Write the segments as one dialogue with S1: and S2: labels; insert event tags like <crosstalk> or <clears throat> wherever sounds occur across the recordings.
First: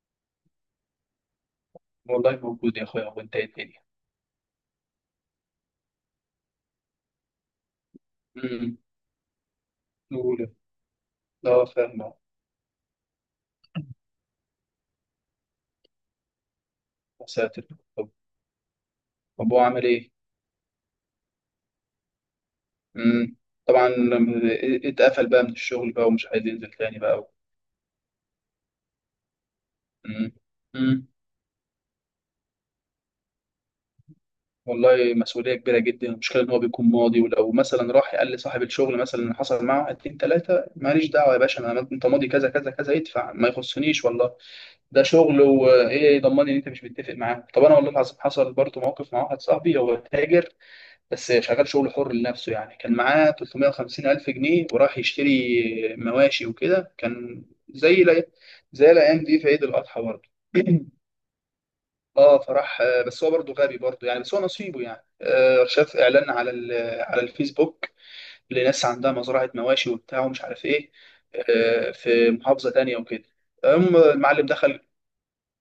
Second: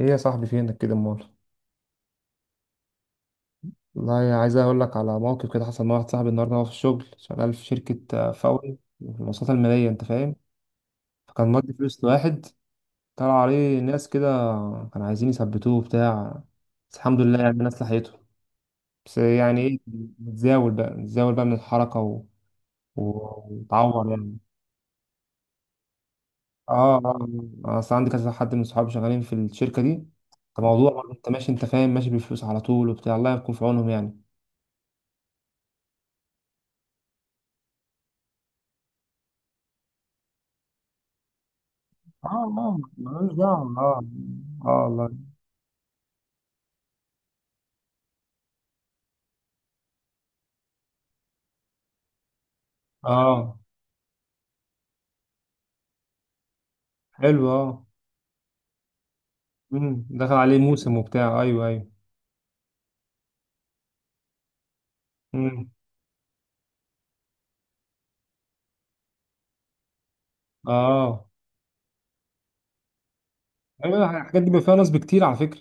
S1: ايه يا صاحبي فينك كده امال؟
S2: والله موجود يا اخويا. وانت ايه الدنيا؟
S1: والله عايز اقول لك على موقف كده حصل مع واحد صاحبي النهارده، وهو في الشغل شغال في شركه
S2: امم
S1: فوري في المواصلات الماليه، انت فاهم.
S2: اولى
S1: فكان
S2: اه
S1: مودي
S2: فاهم.
S1: فلوس لواحد، طلع عليه ناس كده كانوا عايزين يثبتوه بتاع، بس الحمد
S2: يا
S1: لله يعني
S2: ساتر.
S1: الناس
S2: طب
S1: لحقته. بس
S2: طب هو
S1: يعني ايه،
S2: عمل ايه؟
S1: متزاول بقى من الحركه و...
S2: امم طبعا
S1: وتعور يعني.
S2: لما اتقفل بقى من الشغل بقى ومش عايز ينزل
S1: اه
S2: تاني
S1: اه.
S2: بقى.
S1: اصل عندي كذا حد من صحابي شغالين في الشركه دي.
S2: امم
S1: فموضوع
S2: امم
S1: برضه انت ماشي انت فاهم ماشي بالفلوس على طول وبتاع، الله يكون في عونهم يعني.
S2: والله مسؤوليه كبيره جدا. المشكله ان هو بيكون ماضي، ولو مثلا راح قال لصاحب الشغل مثلا اللي حصل معاه، اتنين تلاته ماليش دعوه يا باشا، انا انت ماضي
S1: اه،
S2: كذا كذا
S1: اه
S2: كذا،
S1: ملوش
S2: ادفع، ما
S1: دعوة. اه.
S2: يخصنيش والله.
S1: اه
S2: ده
S1: والله.
S2: شغل، وايه يضمني ان انت مش متفق معاه؟ طب انا والله العظيم حصل برضه موقف مع واحد صاحبي، هو تاجر بس شغال شغل حر لنفسه، يعني كان معاه
S1: اه
S2: 350 ألف جنيه وراح يشتري مواشي وكده. كان
S1: حلو. اه.
S2: زي لا زي الأيام دي في عيد الأضحى
S1: مم.
S2: برضه.
S1: دخل عليه موسم
S2: <clears throat>
S1: وبتاع. ايوه ايوه.
S2: اه فراح، بس هو برضه غبي برضه، يعني بس هو نصيبه يعني.
S1: مم.
S2: شاف إعلان على على الفيسبوك، لناس عندها مزرعة مواشي وبتاع ومش عارف إيه،
S1: اه.
S2: في محافظة تانية وكده. المهم
S1: ايوه، الحاجات
S2: المعلم
S1: دي بيبقى فيها
S2: دخل.
S1: نصب كتير على فكرة.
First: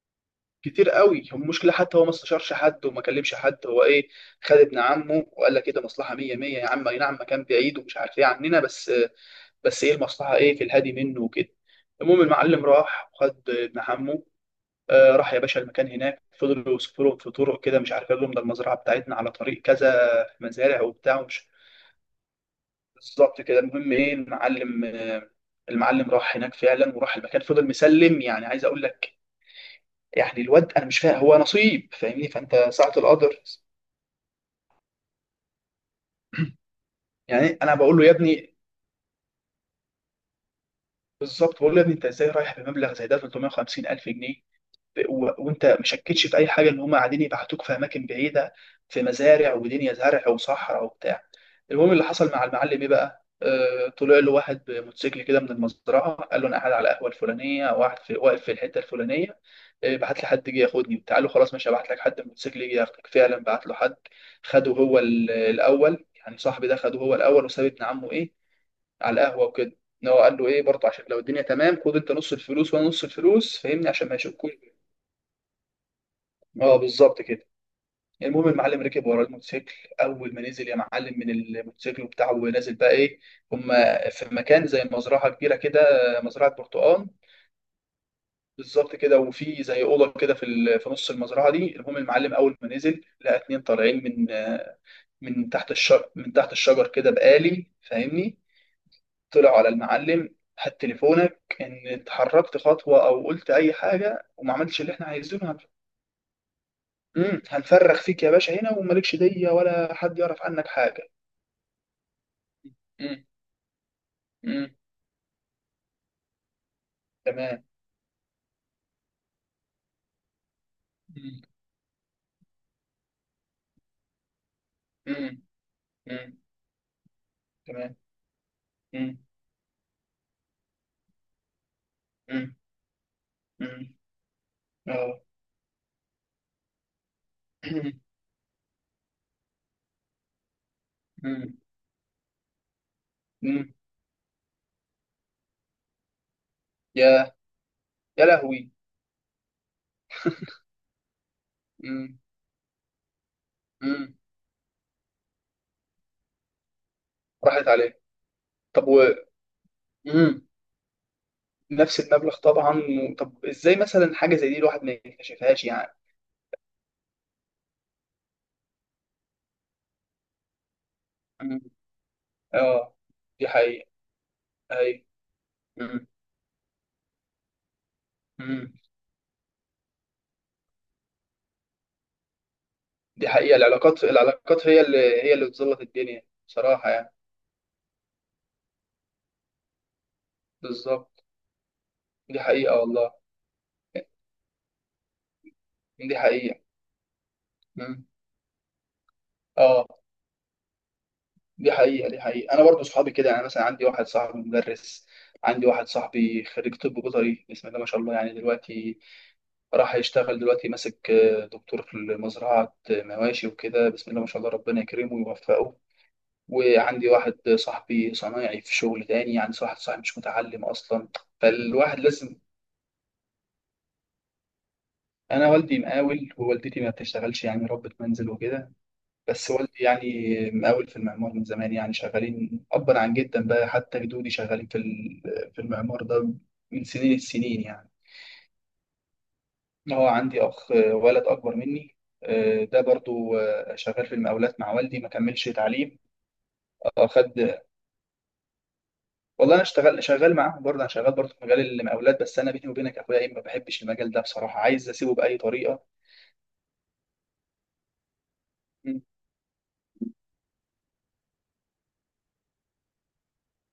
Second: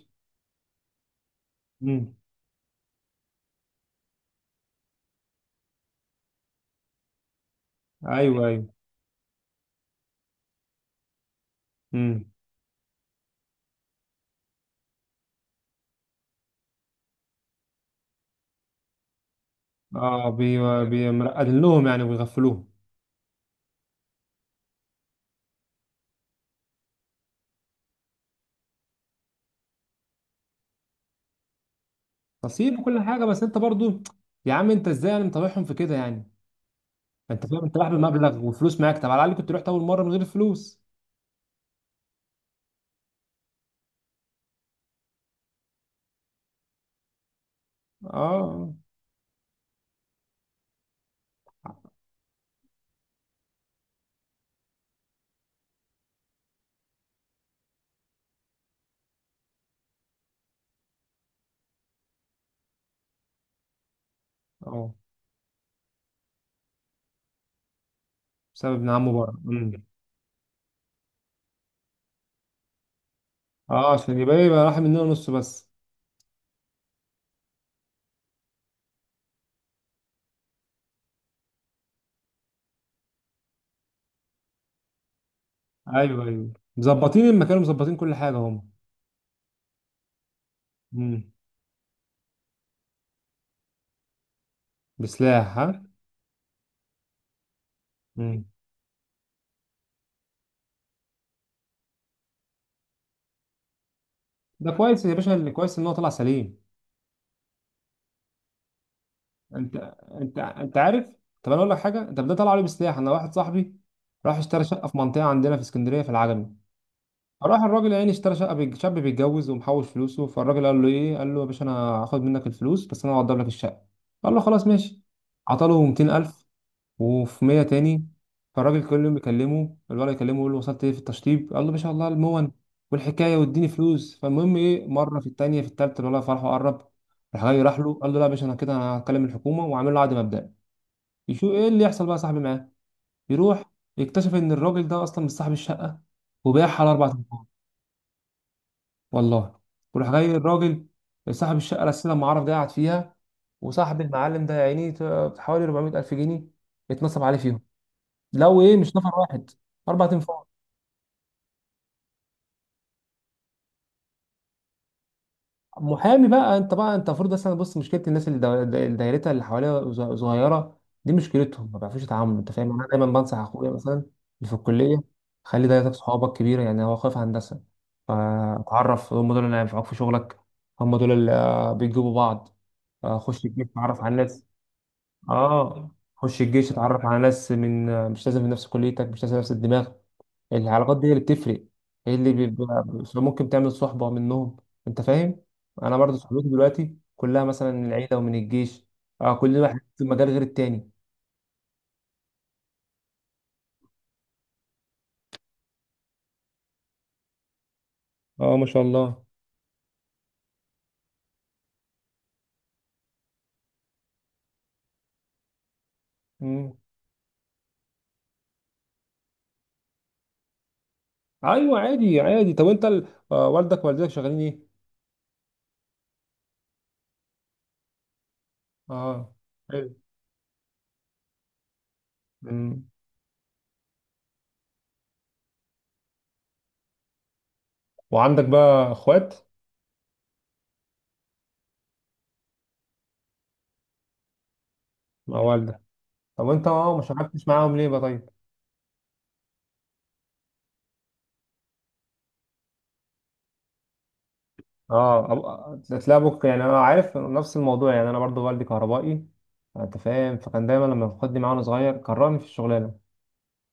S2: كتير قوي. هو المشكله حتى هو ما
S1: مم.
S2: استشارش حد وما كلمش حد. هو ايه، خد ابن عمه وقال لك كده مصلحه 100 100، يا عم اي نعم مكان بعيد ومش عارف ايه
S1: ايوه
S2: عننا،
S1: ايوه.
S2: بس بس ايه المصلحه، ايه في الهادي منه وكده. المهم
S1: مم.
S2: المعلم راح وخد ابن عمه. آه راح يا باشا المكان هناك، فضلوا يوصفوا لهم في طرق كده مش عارف، قال لهم ده المزرعه بتاعتنا على طريق كذا،
S1: اه
S2: مزارع وبتاع
S1: مرقدين لهم يعني ويغفلوهم.
S2: بالظبط كده. المهم ايه المعلم المعلم راح هناك فعلا وراح المكان، فضل مسلم يعني، عايز اقول لك يعني الواد انا مش فاهم هو نصيب، فاهمني؟ فانت
S1: نصيب
S2: ساعة
S1: وكل حاجة،
S2: القدر.
S1: بس انت برضو يا عم، انت ازاي يعني مطوعهم في كده يعني؟ انت
S2: يعني
S1: فاهم،
S2: انا
S1: انت رايح
S2: بقول له يا
S1: بمبلغ
S2: ابني،
S1: وفلوس معاك، طب على الاقل كنت رحت اول مرة من غير فلوس.
S2: بالظبط بقول له يا ابني انت ازاي رايح بمبلغ زي ده، 350 الف جنيه؟ وانت مشكتش في اي حاجه ان هم قاعدين يبعتوك في اماكن بعيده،
S1: اه
S2: في مزارع ودنيا زرع وصحراء وبتاع. المهم اللي حصل مع المعلم ايه بقى، طلع له واحد بموتوسيكل كده من المزرعه، قال له انا قاعد على القهوه الفلانيه، واحد في واقف في الحته الفلانيه، بعت لي حد جه ياخدني بتاع له، خلاص ماشي ابعت لك حد الموتوسيكل يجي ياخدك. فعلا بعت له حد خده
S1: اه،
S2: هو، الاول يعني صاحبي ده خده هو الاول وساب ابن عمه ايه
S1: بسبب ابن عمه
S2: على
S1: بره.
S2: القهوه وكده.
S1: مم.
S2: ان هو قال له ايه برضه، عشان لو الدنيا تمام خد انت نص الفلوس وانا نص الفلوس، فاهمني؟
S1: اه،
S2: عشان ما
S1: عشان يبقى إيه،
S2: يشكوش.
S1: يبقى راح مننا نص بس.
S2: اه بالظبط كده. المهم المعلم ركب ورا الموتوسيكل. اول ما نزل يا معلم من الموتوسيكل بتاعه ونازل بقى ايه، هما في مكان زي مزرعه كبيره كده،
S1: ايوه
S2: مزرعه
S1: ايوه،
S2: برتقال،
S1: مظبطين المكان ومظبطين كل حاجه هم.
S2: بالظبط كده. وفي زي اوضه كده في في نص
S1: امم،
S2: المزرعه دي. المهم المعلم اول ما نزل لقى اتنين طالعين من من
S1: بسلاح
S2: تحت
S1: ها.
S2: الشجر، كده بآلي، فاهمني؟
S1: امم،
S2: طلعوا على المعلم: هات تليفونك، ان اتحركت خطوه او قلت اي حاجه وما
S1: ده
S2: عملتش اللي
S1: كويس
S2: احنا
S1: يا باشا، اللي
S2: عايزينه
S1: كويس ان هو طلع سليم.
S2: هنفرخ فيك يا باشا هنا، ومالكش ديه
S1: انت
S2: ولا حد
S1: انت
S2: يعرف عنك
S1: انت عارف.
S2: حاجه.
S1: طب انا اقول لك حاجه، انت ده طلع عليه بسلاح، انا
S2: مم،
S1: واحد صاحبي راح اشترى
S2: مم،
S1: شقه في منطقه عندنا في اسكندريه في العجمي. فراح
S2: تمام.
S1: الراجل يعني اشترى شقه، شاب بيتجوز ومحوش فلوسه، فالراجل قال له ايه، قال له
S2: مم،
S1: يا باشا انا هاخد منك الفلوس بس انا هوضب لك الشقه. قال له خلاص ماشي.
S2: مم،
S1: عطى له
S2: مم،
S1: 200000 وفي 100
S2: تمام.
S1: تاني. فالراجل كل يوم
S2: مم،
S1: بيكلمه الولد، يكلمه يقول له وصلت ايه في التشطيب، قال له ما شاء الله المون
S2: مم،
S1: والحكايه واديني
S2: مم،
S1: فلوس. فالمهم ايه، مره
S2: اه.
S1: في التانيه، في التالته الولد فرحه قرب، راح جاي راح له
S2: <clears throat>
S1: قال له لا يا باشا، انا كده انا هكلم الحكومه، وعامل له عقد مبدئي. يشوف
S2: مم،
S1: ايه اللي يحصل بقى يا صاحبي معاه. يروح
S2: مم،
S1: يكتشف ان الراجل ده اصلا مش صاحب الشقه، وباعها على اربع
S2: يا
S1: تنفار.
S2: يا لهوي.
S1: والله، وراح جاي الراجل صاحب الشقه الاساسيه
S2: امم
S1: لما عرف ده قاعد فيها. وصاحب
S2: امم
S1: المعلم ده يا عيني حوالي 400 الف جنيه اتنصب عليه فيهم.
S2: راحت عليه.
S1: لو ايه،
S2: طب
S1: مش
S2: و،
S1: نفر واحد، اربع
S2: امم
S1: تنفار.
S2: نفس المبلغ طبعا طب ازاي مثلا حاجه زي دي الواحد ما يكتشفهاش يعني؟
S1: محامي بقى انت، بقى انت المفروض مثلا، بص، مشكله الناس اللي دايرتها اللي حواليها صغيره، دي
S2: امم
S1: مشكلتهم، ما بيعرفوش يتعاملوا، انت فاهم. انا
S2: اه
S1: دايما بنصح
S2: دي
S1: اخويا
S2: حقيقه.
S1: مثلا اللي في الكليه،
S2: اي.
S1: خلي دايرتك
S2: امم
S1: صحابك كبيره يعني، هو خايف هندسه.
S2: امم
S1: فتعرف هم دول اللي هينفعوك في شغلك، هم دول اللي بيجيبوا بعض.
S2: دي
S1: خش
S2: حقيقه،
S1: الجيش، اتعرف
S2: العلاقات،
S1: على ناس.
S2: هي اللي، هي اللي بتظبط
S1: اه،
S2: الدنيا،
S1: خش الجيش
S2: بصراحه
S1: اتعرف
S2: يعني.
S1: على ناس من، مش لازم في نفس كليتك، مش لازم نفس الدماغ. العلاقات دي اللي
S2: بالظبط،
S1: بتفرق، هي اللي
S2: دي حقيقه
S1: بيبقى
S2: والله.
S1: ممكن تعمل صحبة منهم، انت فاهم. انا برضو
S2: دي
S1: صحبتي
S2: حقيقه.
S1: دلوقتي كلها مثلا من
S2: امم
S1: العيلة ومن الجيش. اه، كل واحد
S2: اه
S1: في مجال غير التاني.
S2: دي حقيقه، انا برضو صحابي كده، يعني مثلا عندي واحد صاحبي مدرس، عندي واحد صاحبي خريج طب بيطري، بسم الله ما شاء الله، يعني
S1: اه، ما شاء
S2: دلوقتي
S1: الله.
S2: راح يشتغل دلوقتي، ماسك دكتور في مزرعة مواشي وكده، بسم الله ما شاء الله، ربنا يكرمه ويوفقه.
S1: مم.
S2: وعندي واحد صاحبي صنايعي في شغل تاني، يعني واحد صاحبي مش متعلم أصلا.
S1: ايوه
S2: فالواحد
S1: عادي
S2: لازم.
S1: عادي، طب انت ال... آه والدك ووالدتك شغالين ايه؟
S2: أنا والدي مقاول ووالدتي ما بتشتغلش يعني، ربة منزل وكده،
S1: اه
S2: بس والدي
S1: حلو.
S2: يعني مقاول في المعمار من زمان، يعني شغالين
S1: مم.
S2: أبا عن جدا بقى، حتى جدودي شغالين في في المعمار ده من سنين السنين يعني.
S1: وعندك بقى اخوات؟
S2: هو عندي اخ، ولد اكبر مني، ده برضو شغال في المقاولات مع والدي، ما
S1: مع
S2: كملش
S1: والدة؟
S2: تعليم.
S1: طب انت ما شاركتش
S2: خد،
S1: معاهم ليه بقى طيب؟
S2: والله انا اشتغل شغال معاهم برضه، انا شغال برضه في مجال المقاولات، بس انا بيني وبينك يا اخويا ايه، ما بحبش المجال ده بصراحه، عايز اسيبه باي
S1: اه،
S2: طريقه.
S1: تلاقي ابوك، يعني انا عارف نفس الموضوع، يعني انا برضو والدي
S2: مم.
S1: كهربائي، انت فاهم. فكان دايما لما بياخدني معاه وانا صغير كرهني في الشغلانه.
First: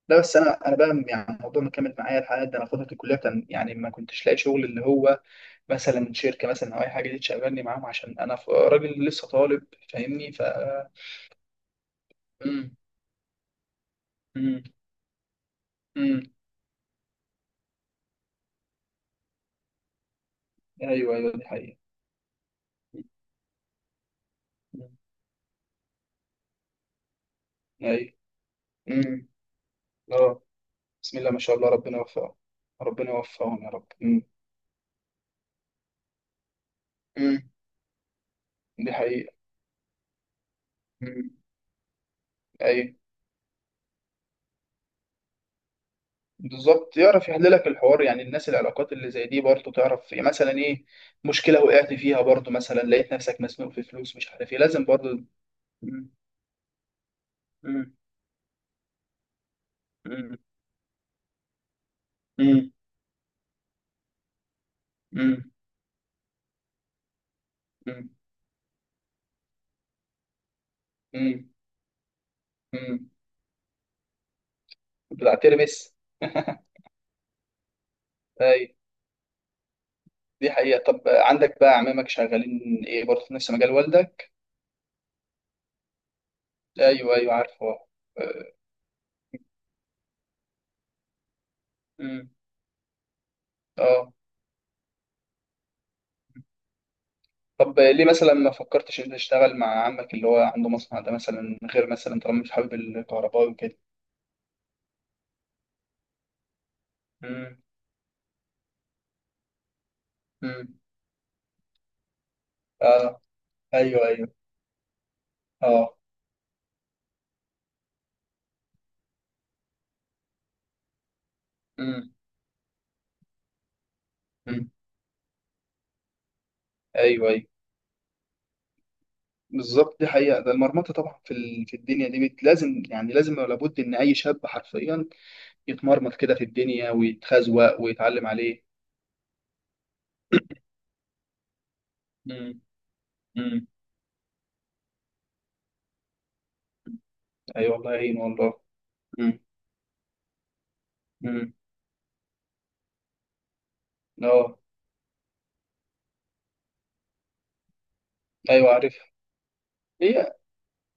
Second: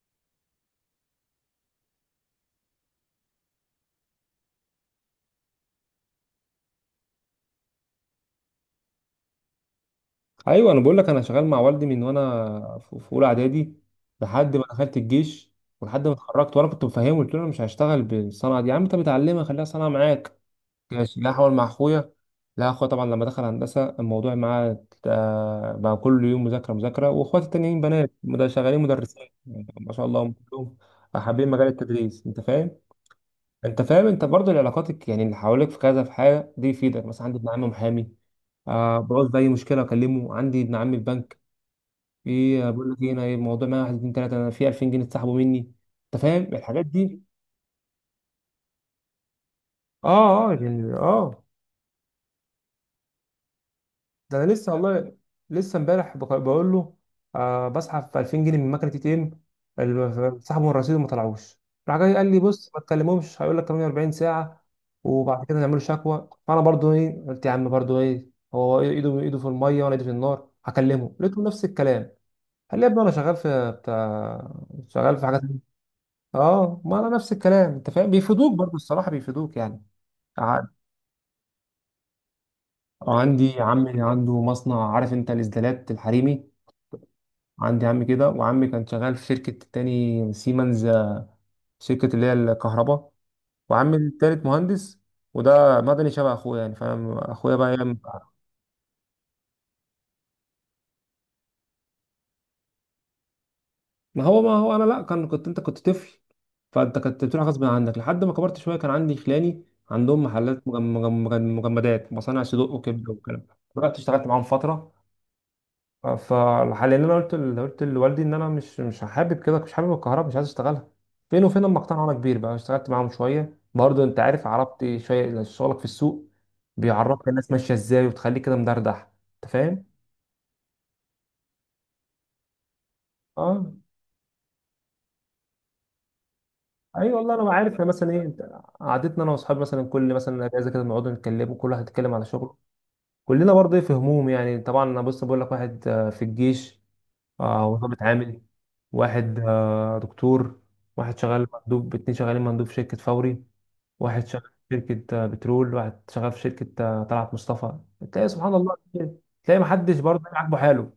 S2: لا بس انا بقى يعني الموضوع مكمل معايا لحد ده. انا فتره الكليه كان يعني ما كنتش لاقي شغل، اللي هو مثلا شركه مثلا او اي حاجه دي تشغلني معاهم، عشان انا راجل لسه طالب، فاهمني؟ ف،
S1: ايوه انا بقول لك، انا شغال مع والدي من
S2: مم.
S1: وانا في اولى اعدادي لحد
S2: مم.
S1: ما دخلت الجيش، ولحد ما
S2: مم.
S1: اتخرجت. وانا كنت مفهمه، قلت له انا مش هشتغل بالصنعه دي يا عم، انت متعلمها خليها صنعه معاك
S2: ايوه،
S1: ماشي، لا
S2: دي
S1: هحاول مع
S2: حقيقه.
S1: اخويا. لا اخويا طبعا لما دخل هندسه، الموضوع معاه
S2: مم.
S1: بقى كل يوم مذاكره مذاكره. واخواتي التانيين
S2: ايوه.
S1: بنات شغالين مدرسين،
S2: مم.
S1: يعني ما شاء الله هم
S2: اه.
S1: كلهم
S2: بسم الله ما
S1: حابين
S2: شاء
S1: مجال
S2: الله، ربنا
S1: التدريس،
S2: يوفقهم.
S1: انت فاهم.
S2: ربنا يوفقهم يا
S1: انت
S2: رب.
S1: فاهم،
S2: مم.
S1: انت برضو العلاقاتك يعني اللي حواليك في كذا، في حاجه دي يفيدك. مثلا عندي
S2: مم.
S1: ابن عمي محامي،
S2: دي
S1: آه، بعوز
S2: حقيقة.
S1: باي مشكله اكلمه. عندي ابن عمي في
S2: مم.
S1: بنك، ايه، بقول
S2: أيوة.
S1: لك ايه، انا الموضوع معايا واحد اتنين تلاته، انا في 2000 جنيه اتسحبوا مني، انت فاهم الحاجات
S2: بالظبط،
S1: دي.
S2: يعرف يحللك الحوار يعني. الناس، العلاقات اللي زي دي برضه تعرف، يعني مثلا
S1: اه اه،
S2: إيه،
S1: يعني اه،
S2: مشكلة وقعت فيها برضه، مثلا لقيت نفسك مسنوق في فلوس مش
S1: ده انا
S2: عارف إيه،
S1: لسه
S2: لازم
S1: والله،
S2: برضه.
S1: لسه
S2: مم.
S1: امبارح بقول له آه،
S2: مم.
S1: بسحب في 2000 جنيه من مكنه اي تي
S2: مم.
S1: ام سحبوا الرصيد وما طلعوش. راح جاي قال لي
S2: مم.
S1: بص ما تكلمهمش، هيقول لك 48 ساعه وبعد
S2: مم.
S1: كده نعملوا شكوى. فانا برضو ايه قلت يا عم، برضو
S2: مم.
S1: ايه، هو ايده ايده في الميه وانا ايدي في النار. هكلمه لقيته
S2: مم.
S1: نفس الكلام، قال لي يا ابني
S2: مم.
S1: انا شغال في بتاع، شغال في
S2: بتاع
S1: حاجات.
S2: ترمس. <laughs>
S1: اه، ما انا نفس الكلام، انت فاهم بيفيدوك
S2: أيوة.
S1: برضو، الصراحه بيفيدوك يعني.
S2: دي
S1: ع-
S2: حقيقة. طب عندك بقى أعمامك شغالين إيه برضه، في نفس
S1: عندي
S2: مجال
S1: عمي
S2: والدك؟
S1: عنده مصنع، عارف انت الاسدالات الحريمي.
S2: أيوة أيوة عارفه.
S1: عندي عمي كده،
S2: أه.
S1: وعمي كان شغال في شركة تاني سيمنز، شركة اللي
S2: مم.
S1: هي الكهرباء. وعمي
S2: اه.
S1: التالت مهندس، وده مدني شبه اخويا يعني، فاهم اخويا بقى
S2: طب
S1: يعمل.
S2: ليه مثلا ما فكرتش انت تشتغل مع عمك اللي هو عنده مصنع ده مثلا، غير مثلا طالما مش حابب الكهرباء وكده؟
S1: ما هو انا، لا كنت انت كنت طفل، فانت كنت بتروح
S2: امم
S1: غصب عنك، لحد ما كبرت شويه كان عندي خلاني عندهم محلات
S2: امم
S1: مجمدات مصانع صدوق وكبده
S2: اه.
S1: والكلام ده، رحت
S2: ايوه
S1: اشتغلت
S2: ايوه
S1: معاهم فتره.
S2: اه.
S1: فحاليا انا قلت لوالدي ان انا مش حابب كده، مش حابب الكهرباء، مش عايز اشتغلها. فين وفين اما اقتنع، وانا
S2: امم
S1: كبير بقى اشتغلت معاهم شويه برضه، انت عارف
S2: امم
S1: عربتي شويه شغلك في السوق، بيعرفك
S2: ايوه.
S1: الناس ماشيه ازاي، وتخليك كده مدردح، انت فاهم.
S2: بالظبط، دي حقيقة. ده المرمطة طبعا في في الدنيا دي لازم يعني، لازم ولا
S1: اه،
S2: بد ان اي شاب حرفيا يتمرمط كده في الدنيا
S1: اي والله انا عارف
S2: ويتخزوق
S1: يعني، مثلا ايه
S2: ويتعلم عليه.
S1: قعدتنا انا واصحابي مثلا كل مثلا اجازه كده بنقعد نتكلم، وكل واحد يتكلم على شغله.
S2: امم
S1: كلنا
S2: امم
S1: برضه ايه في هموم يعني. طبعا انا بص بقول لك، واحد في الجيش،
S2: ايوه، الله
S1: وضابط
S2: يعين
S1: عامل.
S2: والله.
S1: واحد
S2: امم
S1: دكتور. واحد شغال
S2: امم
S1: مندوب، اتنين شغالين مندوب في شركة فوري. واحد شغال
S2: اه.
S1: في شركة بترول، واحد شغال في شركة طلعت مصطفى. تلاقي سبحان
S2: ايوه
S1: الله،
S2: عارف.
S1: تلاقي محدش برضه
S2: هي،
S1: عاجبه حاله.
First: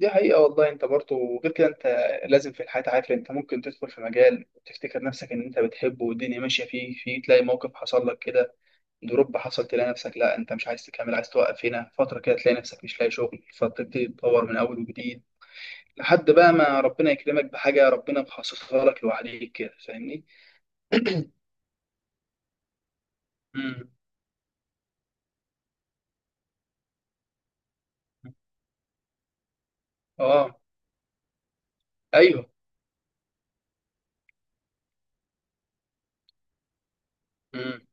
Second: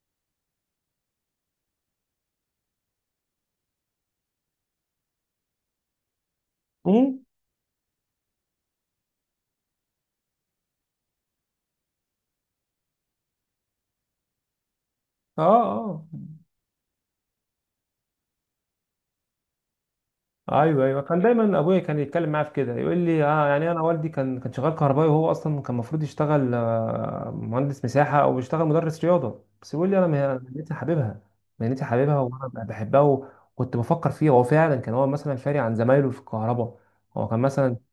S2: دي حقيقة والله. انت برضه غير كده، انت لازم في الحياة، عارف انت ممكن تدخل في مجال وتفتكر نفسك ان انت بتحبه والدنيا ماشية فيه،
S1: مم.
S2: فيه تلاقي موقف حصل لك كده، دروب حصل، تلاقي نفسك لا انت مش عايز تكمل، عايز توقف هنا فترة كده، تلاقي نفسك مش لاقي شغل، فتبتدي تدور من اول وجديد،
S1: اه اه،
S2: لحد بقى ما ربنا يكرمك بحاجة ربنا مخصصها لك لوحديك كده، فاهمني؟
S1: ايوه ايوه. كان دايما ابويا كان يتكلم معايا في كده، يقول لي اه يعني، انا
S2: امم
S1: والدي كان شغال كهربائي، وهو اصلا كان المفروض يشتغل مهندس مساحه، او يشتغل مدرس رياضه، بس يقول لي انا
S2: اه
S1: مهنتي حاببها، مهنتي حاببها
S2: ايوه
S1: وانا بحبها، وكنت بفكر فيها. هو فعلا كان هو مثلا فارق عن زمايله في الكهرباء، هو كان
S2: امم
S1: مثلا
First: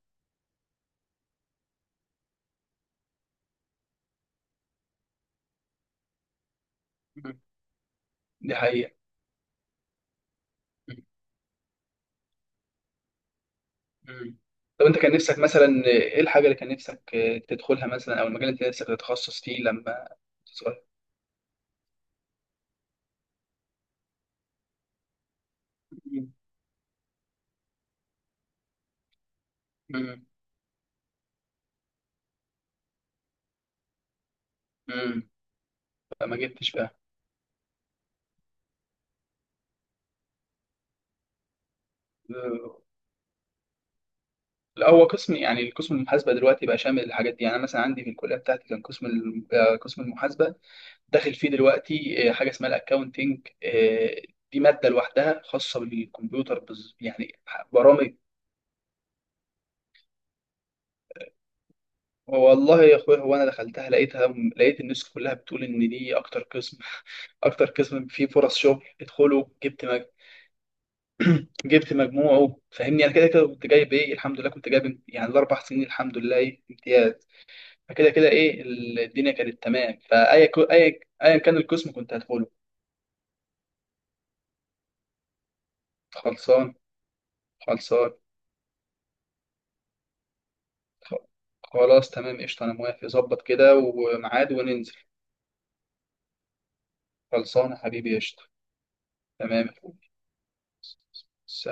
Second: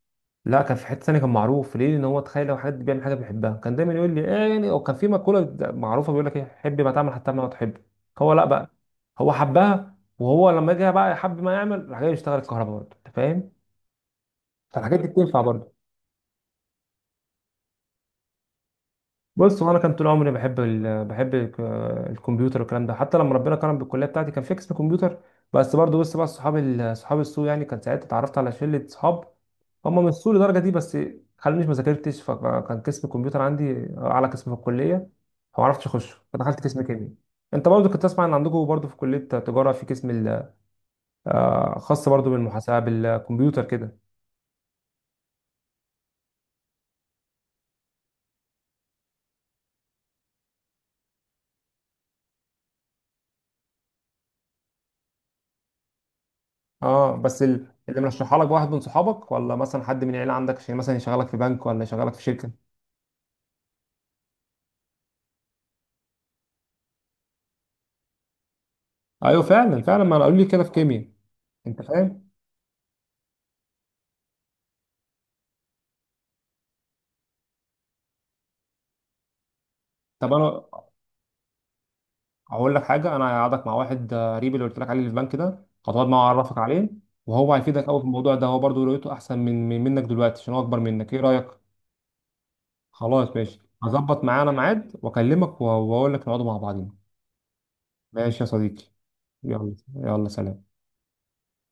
S1: لا، كان في حته ثانيه، كان معروف ليه ان هو تخيل لو حد بيعمل حاجه بيحبها. كان دايما يقول لي ايه يعني، او كان في مقوله معروفه بيقول لك ايه، حب ما تعمل حتى ما تحب. هو لا
S2: دي
S1: بقى،
S2: حقيقة.
S1: هو حبها، وهو لما جه بقى يحب ما يعمل راح جاي يشتغل الكهرباء برضه، انت فاهم.
S2: مم. طب انت
S1: فالحاجات دي
S2: كان نفسك
S1: بتنفع برضه.
S2: مثلا ايه الحاجه اللي كان نفسك تدخلها مثلا، او المجال اللي انت نفسك تتخصص
S1: بص،
S2: فيه
S1: هو انا كان طول
S2: لما
S1: عمري بحب
S2: تصغر؟
S1: الكمبيوتر والكلام ده. حتى لما ربنا كرم بالكليه بتاعتي كان في قسم كمبيوتر، بس برضه بص بقى صحاب صحاب السوق يعني، كان ساعتها اتعرفت على شله صحاب، هم مش سوء لدرجه دي، بس خلونيش ما ذاكرتش. فكان قسم الكمبيوتر عندي اعلى قسم في الكليه، فما عرفتش اخش،
S2: فما
S1: فدخلت
S2: جبتش
S1: قسم
S2: بقى.
S1: كيمياء. انت برضه كنت تسمع ان عندكم برضه في كليه تجاره في قسم خاص برضه
S2: آه،
S1: بالمحاسبه بالكمبيوتر كده.
S2: لا هو قسم، يعني القسم المحاسبه دلوقتي بقى شامل الحاجات دي. يعني انا مثلا عندي في الكليه بتاعتي كان قسم قسم المحاسبه، داخل فيه دلوقتي حاجه اسمها الاكاونتنج، دي ماده لوحدها خاصه بالكمبيوتر
S1: اه،
S2: يعني
S1: بس اللي
S2: برامج.
S1: مرشحها لك واحد من صحابك، ولا مثلا حد من العيله عندك عشان مثلا يشغلك في بنك ولا يشغلك في شركه؟
S2: والله يا اخويا هو انا دخلتها، لقيتها، لقيت الناس كلها بتقول ان دي اكتر قسم <laughs> اكتر قسم فيه فرص شغل،
S1: ايوه
S2: ادخله.
S1: فعلا فعلا، ما انا قالوا لي كده في كيمياء، انت
S2: جبت
S1: فاهم.
S2: مجموعه، فاهمني؟ انا كده كده كنت جايب ايه، الحمد لله كنت جايب يعني الاربع سنين الحمد لله ايه امتياز. فكده كده ايه الدنيا كانت تمام،
S1: طب
S2: فاي ك-
S1: انا
S2: اي ايا كان القسم كنت هدخله.
S1: هقول لك حاجه، انا هقعدك مع واحد قريب اللي قلت لك عليه اللي في البنك ده، هتقعد معاه، اعرفك
S2: خلصان.
S1: عليه، وهو هيفيدك قوي في
S2: خلصان.
S1: الموضوع ده. هو برضه رؤيته احسن منك دلوقتي عشان هو اكبر منك. ايه
S2: خ-
S1: رايك؟
S2: خلاص تمام، قشطه، انا موافق.
S1: خلاص
S2: ظبط
S1: ماشي،
S2: كده
S1: هظبط معانا
S2: وميعاد
S1: ميعاد
S2: وننزل.
S1: واكلمك، واقول لك نقعدوا مع بعضين.
S2: خلصان يا حبيبي،
S1: ماشي
S2: قشطه.
S1: يا صديقي.
S2: تمام يا
S1: يلا
S2: أخوي.
S1: يلا، سلام.